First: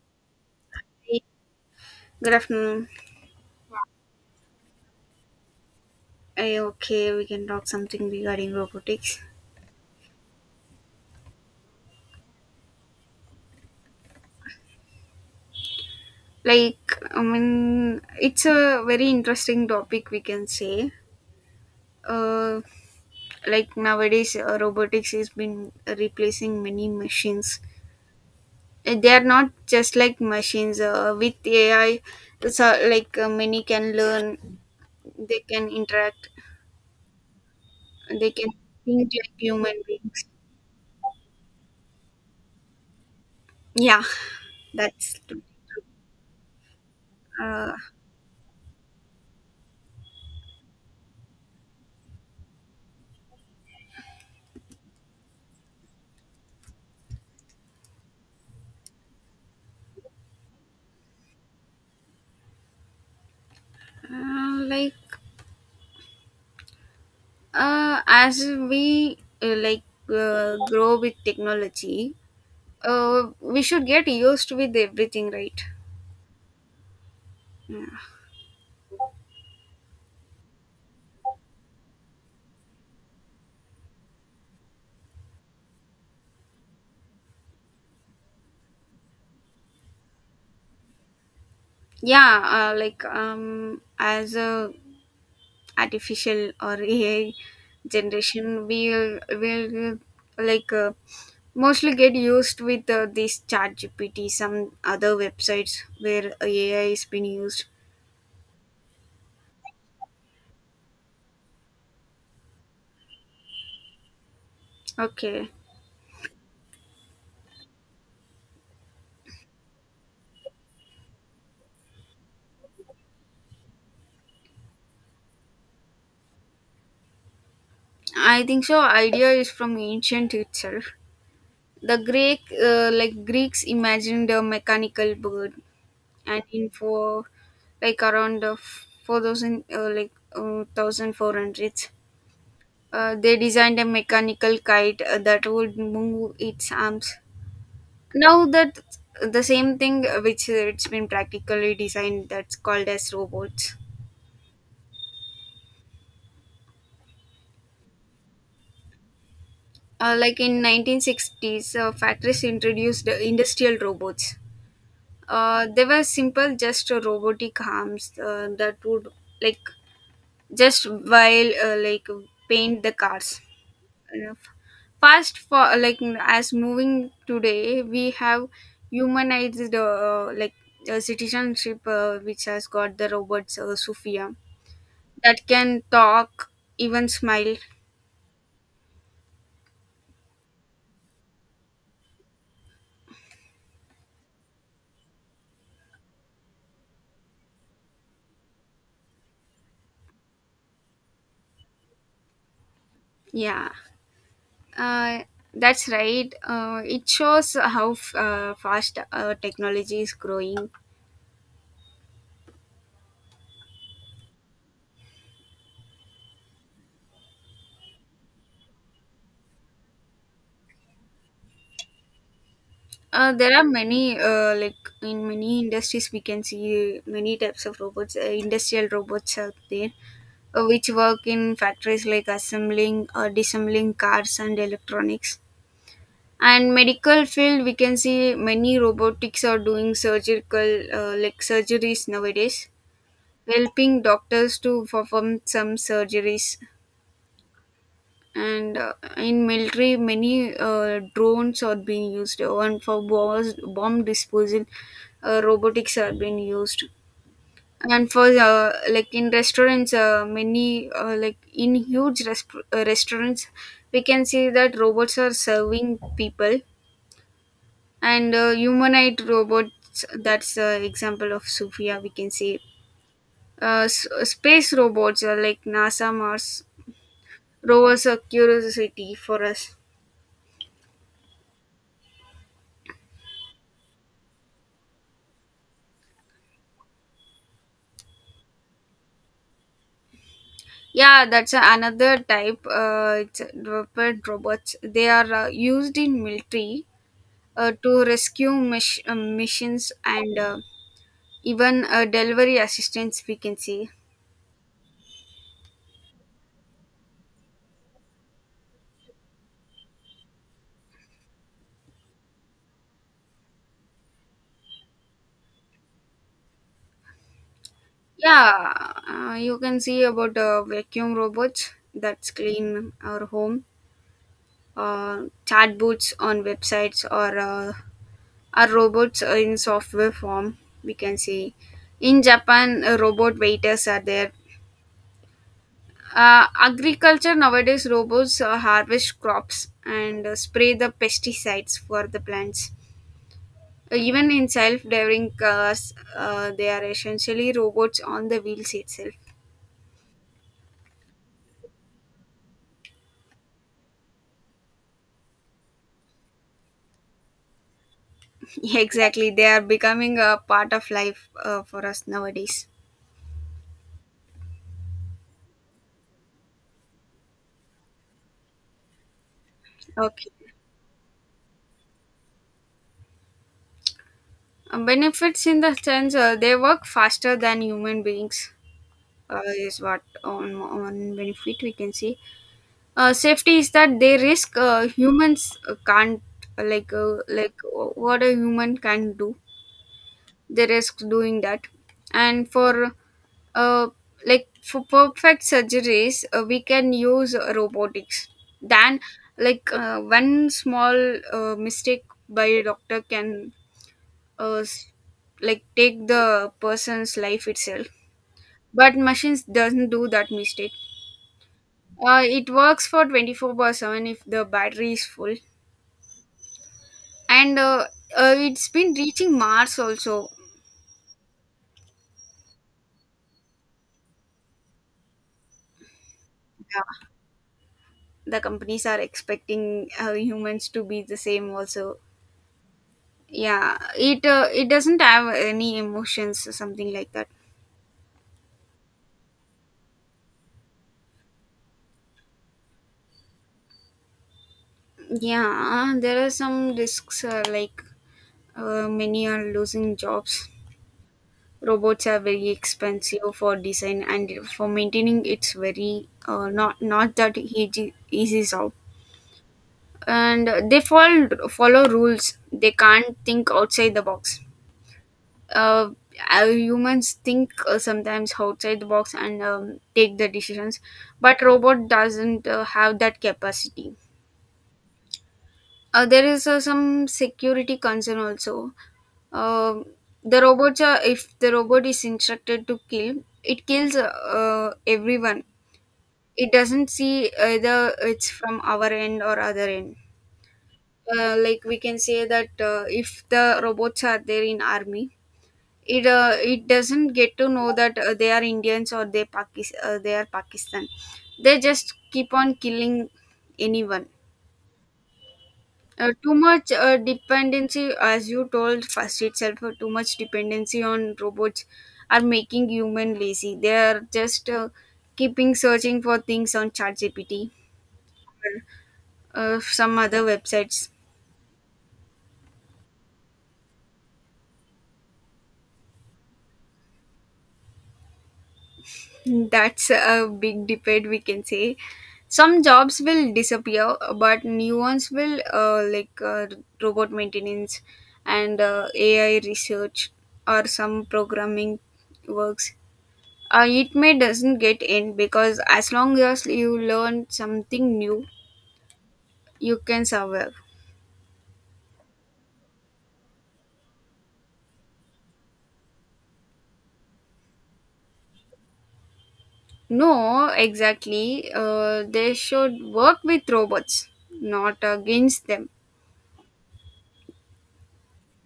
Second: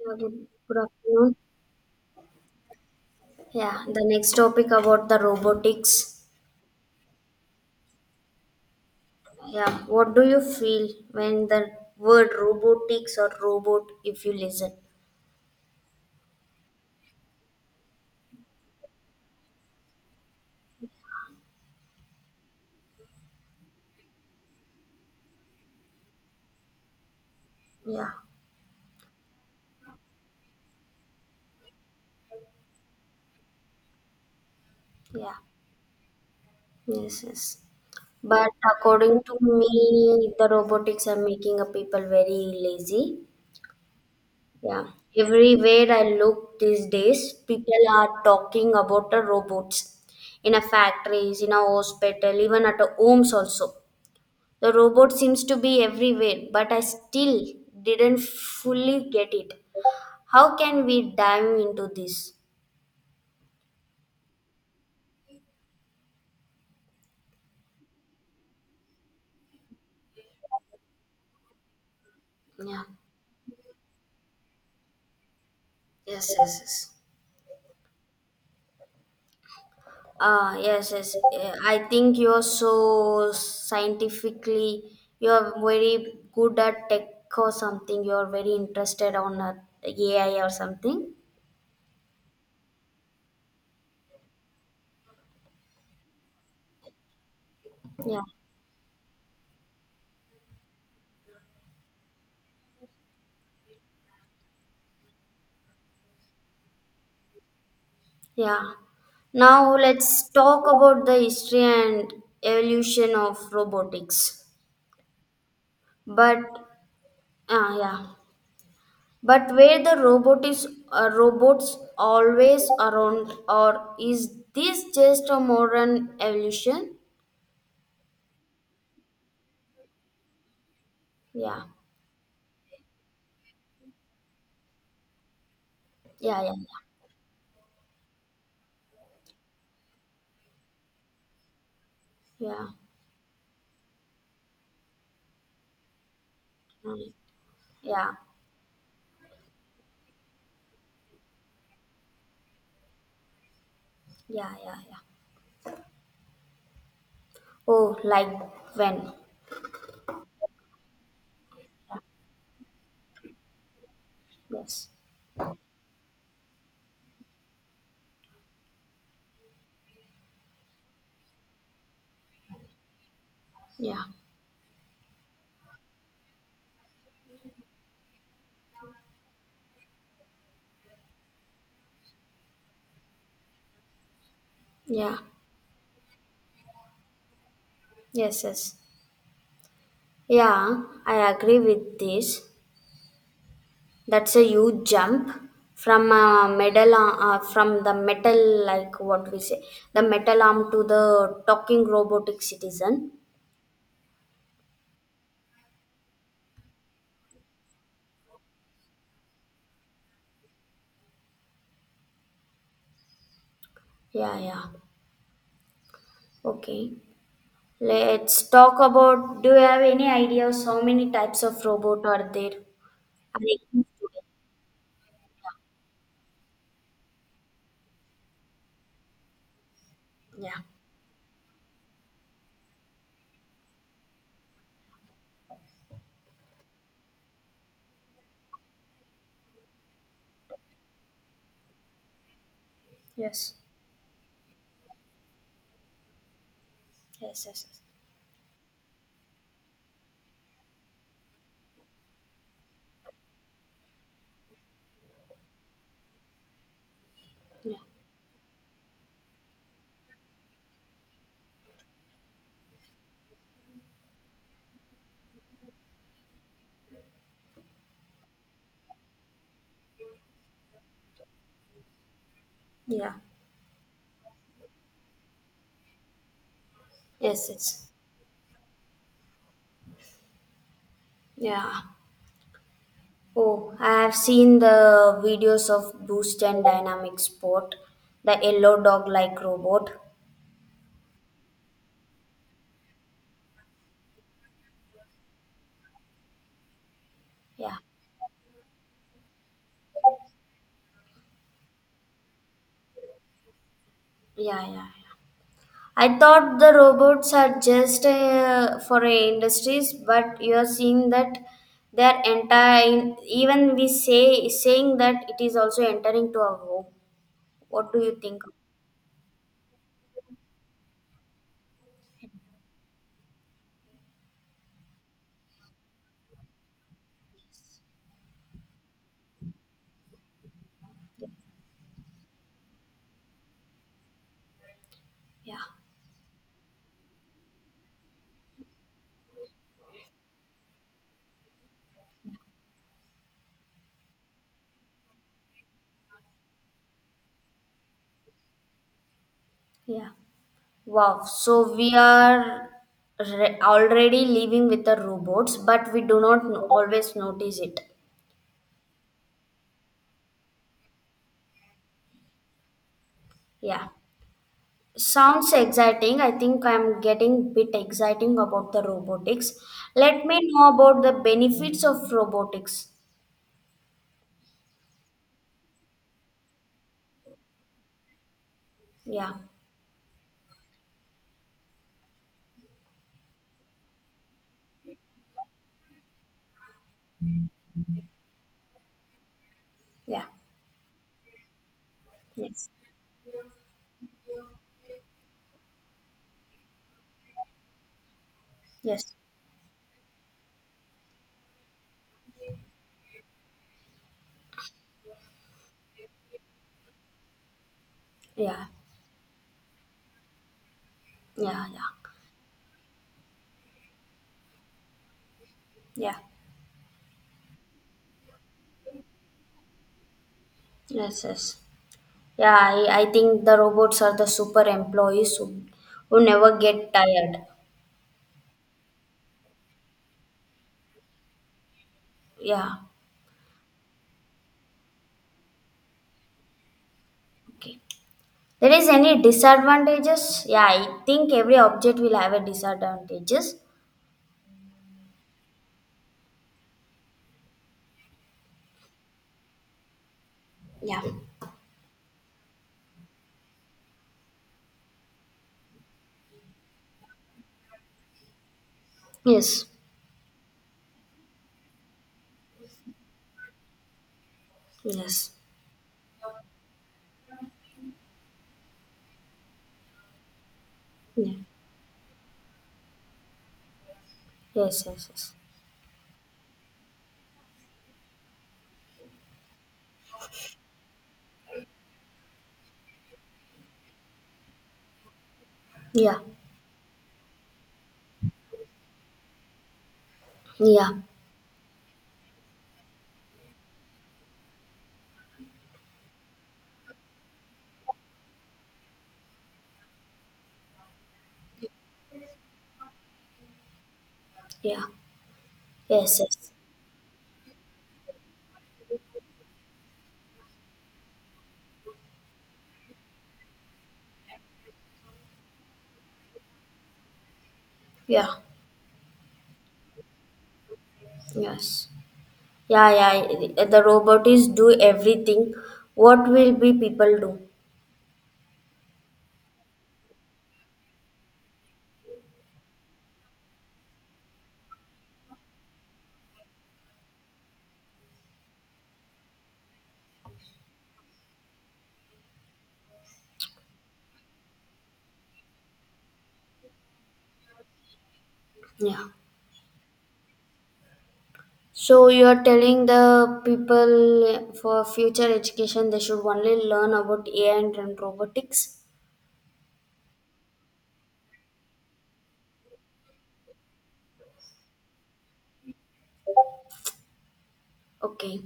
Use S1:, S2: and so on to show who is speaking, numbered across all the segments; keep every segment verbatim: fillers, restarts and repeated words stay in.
S1: Yeah, good, good
S2: Hey,
S1: afternoon.
S2: good afternoon.
S1: Yeah, the next topic about the robotics.
S2: Are okay? We can talk something regarding robotics.
S1: Yeah, what do you feel when the word robotics or robot, if you listen?
S2: Like, I mean, it's a very interesting topic, we can say. Uh, like, nowadays, uh, robotics has been replacing many machines.
S1: Yeah,
S2: Uh, They are not just like machines. Uh, with A I, so, like, uh, many can learn,
S1: yeah,
S2: they can interact,
S1: yes, yes.
S2: they can
S1: But
S2: think
S1: according
S2: like
S1: to
S2: human beings.
S1: me, the robotics are making a people very lazy.
S2: Yeah,
S1: Yeah,
S2: that's.
S1: everywhere I look these days,
S2: Uh,
S1: people are talking about the robots in a factories, in a hospital, even at a homes also. The robot seems to be everywhere, but I still didn't fully get it. How can we dive into this?
S2: uh, like uh, as we uh, like uh, grow with technology,
S1: Yeah.
S2: uh, we should get used with everything, right?
S1: Yes, yes, yes.
S2: Yeah,
S1: Ah, yes, yes. Eh, I think you're so scientifically, you're very good at tech or something. You're very interested on uh, A I or something.
S2: yeah. Uh, like um as a artificial or A I
S1: Yeah,
S2: generation, we'll will like uh, mostly get used with uh, this chat G P T, some other websites where A I is being used.
S1: yeah. Now let's talk about the history and evolution of robotics.
S2: Okay.
S1: But, ah, yeah. But where the robot is uh, robots always around, or is this just a modern evolution?
S2: I think so idea is from ancient itself.
S1: Yeah,
S2: The Greek, uh, like Greeks, imagined a mechanical bird, and
S1: yeah, yeah,
S2: in for like around uh, four thousand, uh, like uh, one thousand four hundred,
S1: yeah, yeah.
S2: uh, they designed a mechanical kite uh, that would move its
S1: Mm.
S2: arms.
S1: Yeah,
S2: Now that the same thing, uh, which it's been practically designed, that's called as robots.
S1: yeah, yeah, yeah. Oh, like when?
S2: Uh, like in nineteen sixties, uh, factories introduced uh, industrial robots.
S1: Yes,
S2: Uh, they were simple, just uh, robotic arms uh, that would like just while uh, like paint the cars.
S1: yeah,
S2: Uh, Fast for like as moving today we have humanized, uh, like uh, citizenship uh, which has got the robots, uh, Sophia,
S1: yeah,
S2: that can talk, even smile.
S1: yes, yes. Yeah, I agree with this. That's a huge jump from a metal uh, from the metal like what we say the metal arm to the talking robotic citizen.
S2: yeah uh, that's right. Uh, it shows how f- uh, fast uh, technology is growing.
S1: Yeah, yeah. Okay. Let's talk about, do you have any ideas how many types of robot are there?
S2: Uh,
S1: Are
S2: there are
S1: exist
S2: many,
S1: today?
S2: uh, like in many industries, we can see many types of robots. Uh, industrial robots out there,
S1: Yeah.
S2: uh, which work in factories like assembling or disassembling cars and electronics. And medical field, we can see many robotics are doing surgical, uh, like, surgeries nowadays,
S1: Yes.
S2: helping doctors to perform some surgeries.
S1: Yes, yes, yes.
S2: And uh, in military, many uh, drones are being used, and for bombs, bomb disposal, uh, robotics are being used.
S1: Yeah.
S2: And for uh, like in restaurants, uh, many, uh, like in huge rest- uh, restaurants, we can see that robots are serving people. And uh, humanoid robots, that's an example of Sophia, we can say.
S1: Yeah.
S2: Uh, s- space robots are like NASA Mars
S1: Yes, it's,
S2: rovers, are curiosity for us.
S1: yeah. Oh, I have seen the videos of Boost and Dynamic Sport, the yellow dog like robot.
S2: Yeah, that's another type. Uh, it's dropped robots. They are uh, used in military uh,
S1: Yeah.
S2: to rescue mis- uh, missions, and uh, even uh, delivery assistance. We can see.
S1: Yeah, yeah. I thought the robots are just uh, for uh, industries, but you are seeing that they are entire. Even we say saying that it is also entering to our home. What do you think?
S2: Yeah, uh, you can see about uh, vacuum robots that clean our home, uh, chatbots on websites, or uh, are robots in software form. We can see in Japan, uh, robot waiters are there.
S1: Yeah,
S2: Uh, agriculture nowadays, robots uh, harvest crops and uh, spray the pesticides for the plants. Uh, even in self-driving cars, uh, they are essentially robots on the wheels itself.
S1: yeah. Wow. So we are re- already living with the robots, but we do not n- always notice it.
S2: Exactly, they are becoming a part of life uh, for us nowadays.
S1: Yeah. Sounds exciting. I think I'm getting bit exciting about the robotics. Let
S2: Okay.
S1: me know about the benefits of robotics.
S2: Uh, benefits in the sense, uh, they work faster than human beings,
S1: Yeah,
S2: uh, is what on one benefit we can see. Uh, safety is that they risk, uh, humans uh, can't uh, like uh, like uh, what a human can do.
S1: yeah,
S2: They risk doing that, and
S1: yes,
S2: for uh, like for perfect surgeries, uh, we can use robotics. Then,
S1: yes,
S2: like uh, one small uh, mistake by a doctor can uh, s- like take the person's life itself.
S1: yeah,
S2: But machines doesn't do that mistake.
S1: yeah, yeah,
S2: Uh, it works for twenty four by seven if the battery is full,
S1: yeah,
S2: and uh, uh, it's been reaching Mars also.
S1: yes, yes. Yeah, I, I think the robots are the super employees who, who never get
S2: Yeah,
S1: tired.
S2: the companies are expecting uh, humans to be the same also.
S1: Yeah,
S2: Yeah, it uh, it doesn't have any emotions or something like that.
S1: okay. There is any disadvantages? Yeah, I think every object will have a disadvantages.
S2: Yeah, there are some risks, uh, like, uh, many are losing jobs.
S1: Yeah,
S2: Robots are very expensive for design and for maintaining. It's very uh, not not that easy easy job,
S1: yes,
S2: and they follow follow rules. They can't think outside the box.
S1: yes,
S2: uh, uh, Humans think, uh, sometimes outside the box, and um, take the decisions,
S1: yeah.
S2: but robot doesn't uh, have that capacity.
S1: Yes, yes, yes.
S2: Uh, there is uh, some security concern also. Um the robots are, if the robot is instructed to kill, it kills, uh, uh, everyone.
S1: Yeah,
S2: It doesn't see either it's from our end or other end.
S1: yeah,
S2: Uh, like we can say that, uh, if the robots are there in army, it uh, it doesn't get to know that uh, they are Indians or they Pakis- uh, they are Pakistan. They just keep on killing anyone.
S1: yeah.
S2: Uh,
S1: Yes,
S2: too
S1: yes.
S2: much uh, dependency, as you told first itself, uh, too much dependency on robots are making human lazy. They are just uh, keeping searching for things on ChatGPT
S1: Yeah,
S2: or uh, some other websites.
S1: yes. Yeah, yeah, yeah. The robot is do everything. What will be people do?
S2: That's a big debate, we can say. Some jobs will disappear, but new ones will, uh, like, uh, robot maintenance and uh, A I research or some programming works. Uh, it may doesn't get end because as long as you learn something new,
S1: Yeah.
S2: you can survive.
S1: So you're telling the people for future education they should only learn about A I and, and robotics.
S2: No, exactly. Uh, they should work with robots, not against them.
S1: Okay.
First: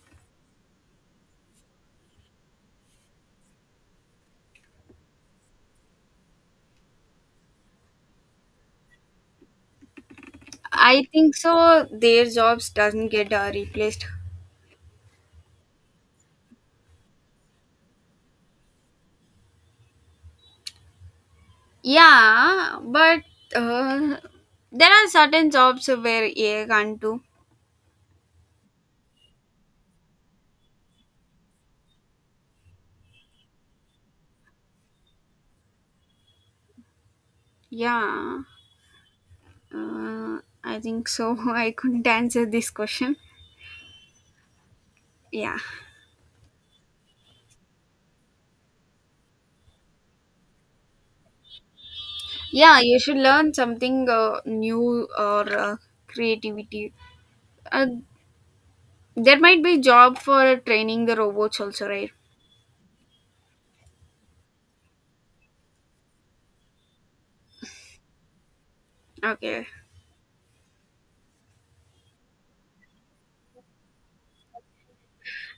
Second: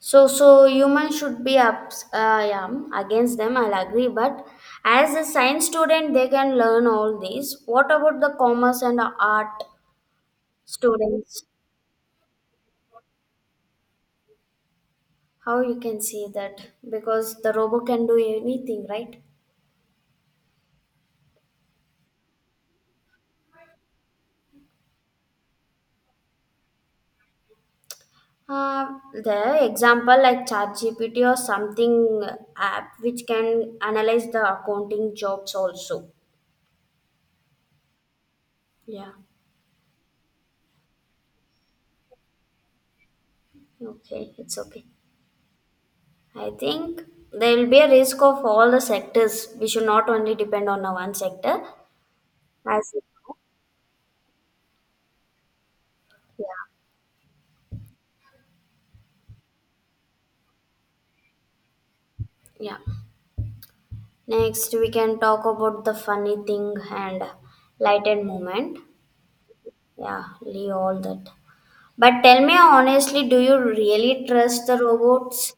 S1: So so humans should be up. Uh, yeah, against them I'll agree. But as a science student, they can learn all these. What about the commerce and art
S2: I think
S1: students?
S2: so. Their jobs doesn't get uh, replaced.
S1: How you can see that, because the robot can do anything, right?
S2: Yeah, but uh, there are certain jobs where A I can't do.
S1: uh, the example like ChatGPT or something app which can analyze the accounting jobs also,
S2: Yeah,
S1: yeah.
S2: uh, I think so. I couldn't answer this question.
S1: Okay, it's okay.
S2: Yeah,
S1: I think there will be a risk of all the sectors, we should not only depend on a one sector,
S2: yeah,
S1: as
S2: you
S1: you
S2: should
S1: know.
S2: learn something uh, new or uh,
S1: Yeah,
S2: creativity. Uh, there might be job for training the robots also, right?
S1: yeah, next we can talk about the funny thing and lighted moment.
S2: Okay.
S1: Yeah, leave all that. But tell me honestly, do you really trust the robots?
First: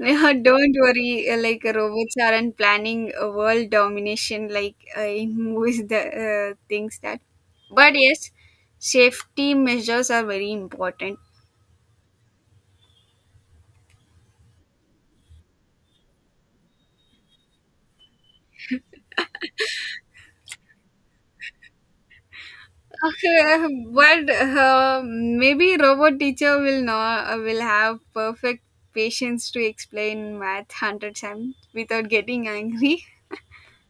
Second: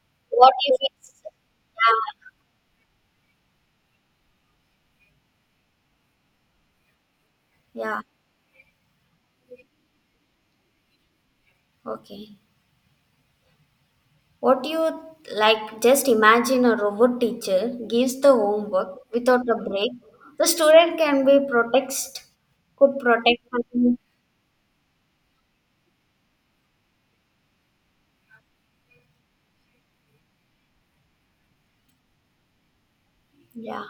S2: Yeah,
S1: What
S2: don't
S1: if it's,
S2: worry. uh, Like uh, robots aren't planning a world domination like uh, in movies. The uh, things that,
S1: yeah,
S2: but
S1: yeah,
S2: yes, safety measures are very important.
S1: okay. What you like, just imagine a robot teacher gives the homework without a break. The student can be protect, could protect
S2: Uh,
S1: from-
S2: but uh, maybe robot teacher will not, uh, will have perfect patience to explain math hundred times without getting angry.
S1: yeah.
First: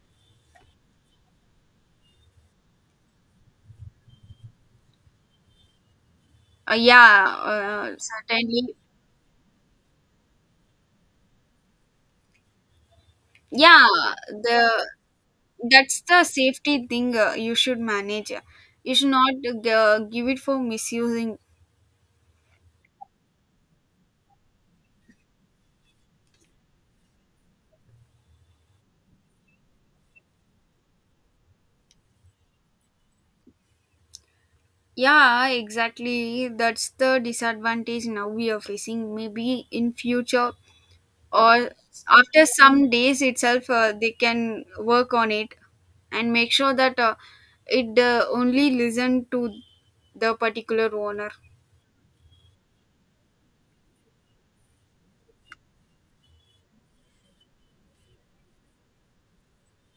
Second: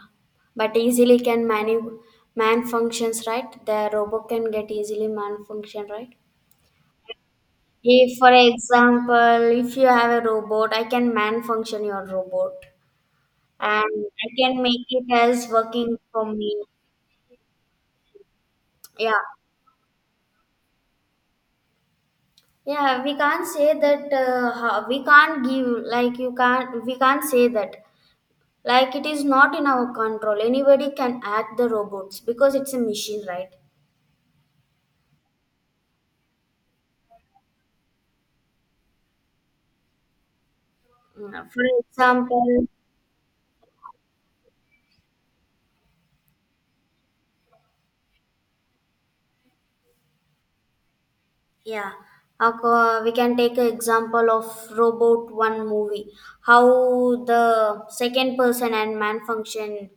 S1: But easily can manu- man functions, right? The robot can get easily man function, right?
S2: Uh, yeah, uh,
S1: If, for
S2: certainly.
S1: example, if you have a robot, I can man function your robot. And
S2: Yeah,
S1: I can make
S2: the
S1: it as working
S2: that's the
S1: for me.
S2: safety thing, uh, you should manage, you should
S1: Yeah,
S2: not uh, give it for misusing.
S1: yeah. We can't say that. Uh, ho- we can't give like you can't. We can't say that. Like, it is not in our control. Anybody can act the robots because it's a machine, right?
S2: Yeah, exactly, that's the disadvantage now we are facing. Maybe in future
S1: Mm,
S2: or
S1: for
S2: after
S1: example,
S2: some days itself, uh, they can work on it and make sure that, uh, it uh, only listen to the particular owner.
S1: yeah, Ako- we can take an example of Robot One movie, how the second person and man function,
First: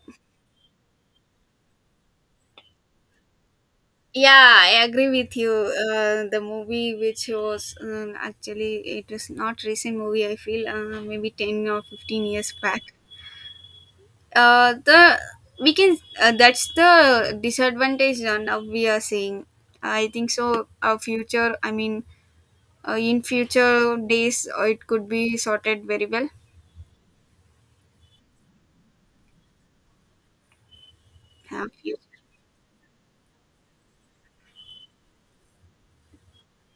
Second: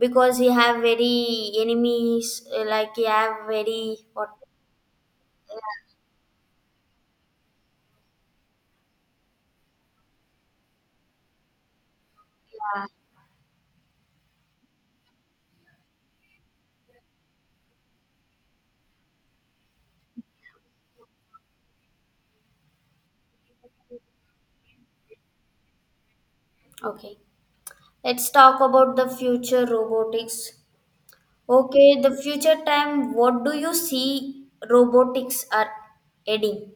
S1: because he have very enemies, uh, like he have very what?
S2: Yeah, I agree with you.
S1: Yeah.
S2: Uh, the movie which was um, actually, it was not recent movie. I feel, uh, maybe ten or fifteen years back. Uh, the we can uh, that's the disadvantage, uh, now we are saying. I think so. Our future, I mean, uh, in future days, uh, it could be sorted very well.
S1: Okay, let's talk about the future robotics.
S2: Uh, fu-
S1: Okay, the future time, what do you see robotics are adding?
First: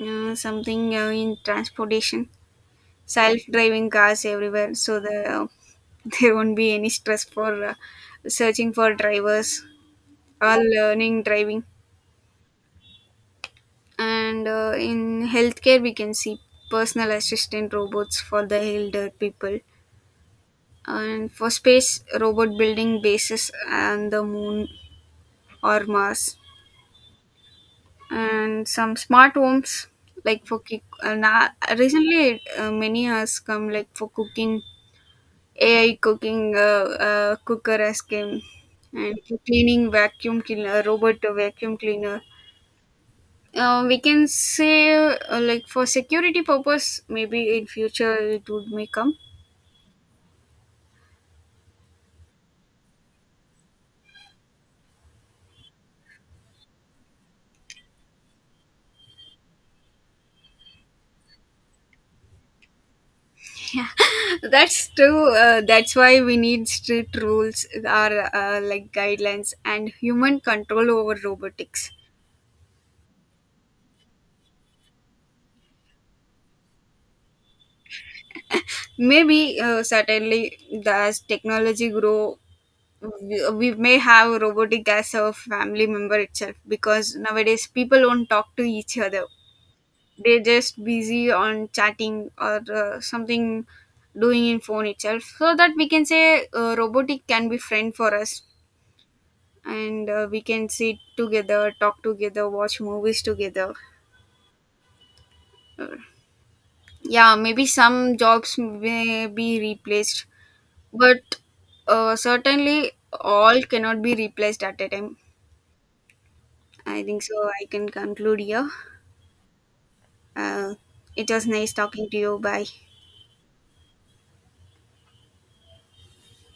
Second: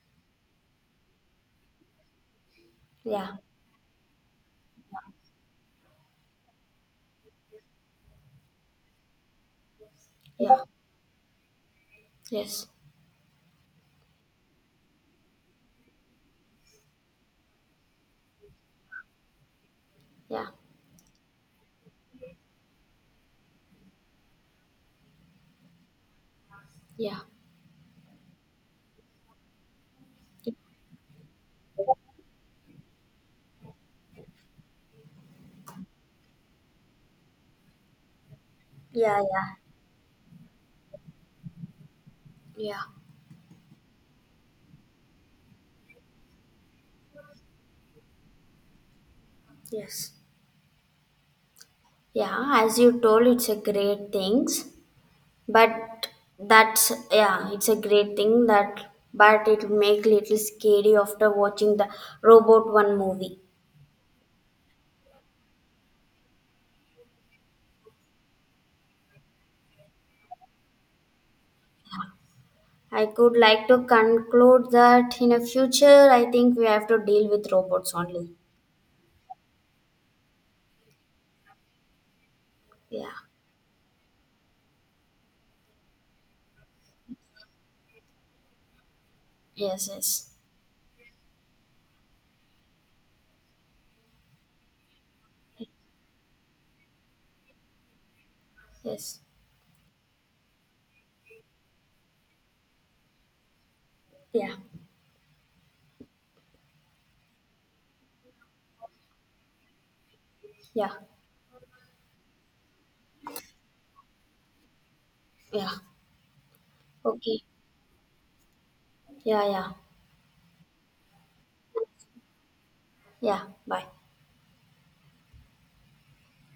S2: uh, Something uh, in transportation.
S1: Yeah,
S2: Self-driving cars everywhere, so the there won't be any stress for uh, searching for drivers or
S1: yeah,
S2: learning driving.
S1: yes,
S2: And uh, in healthcare, we can see personal assistant robots for the elder people.
S1: yeah,
S2: And for space, robot building bases on the moon or Mars.
S1: yeah,
S2: And some smart homes, like for cook. And uh, recently, uh, many has come like for cooking, A I cooking, uh, uh, cooker as came, and
S1: yeah, yeah,
S2: cleaning vacuum cleaner, robot vacuum cleaner.
S1: yeah,
S2: Uh, we can say, uh, like for security purpose, maybe in future it would may come.
S1: yes. Yeah, as you told, it's a great things, but that's, yeah, it's a great thing that, but it make little scary after watching the Robot One movie.
S2: Yeah, that's true. Uh, that's why we need strict rules, or uh, like guidelines, and human control over robotics.
S1: I could like to conclude that in a future, I think we have to deal with robots only.
S2: Maybe uh, certainly, the- as technology grow,
S1: Yeah.
S2: we, we may have robotic as a family member itself, because nowadays people don't talk to each other,
S1: Yes. Yes.
S2: they're just busy on chatting or uh, something, doing in phone itself, so that we can say, uh, robotic can be friend for us,
S1: Yes.
S2: and uh, we can sit together, talk together, watch movies together.
S1: Yeah.
S2: Uh, yeah, maybe some jobs may be replaced,
S1: Yeah.
S2: but uh, certainly all cannot be replaced at a time.
S1: Yeah.
S2: I think
S1: Okay.
S2: so. I can conclude here.
S1: Yeah. Yeah.
S2: Uh, it was nice talking to you. Bye.
S1: Yeah. Bye.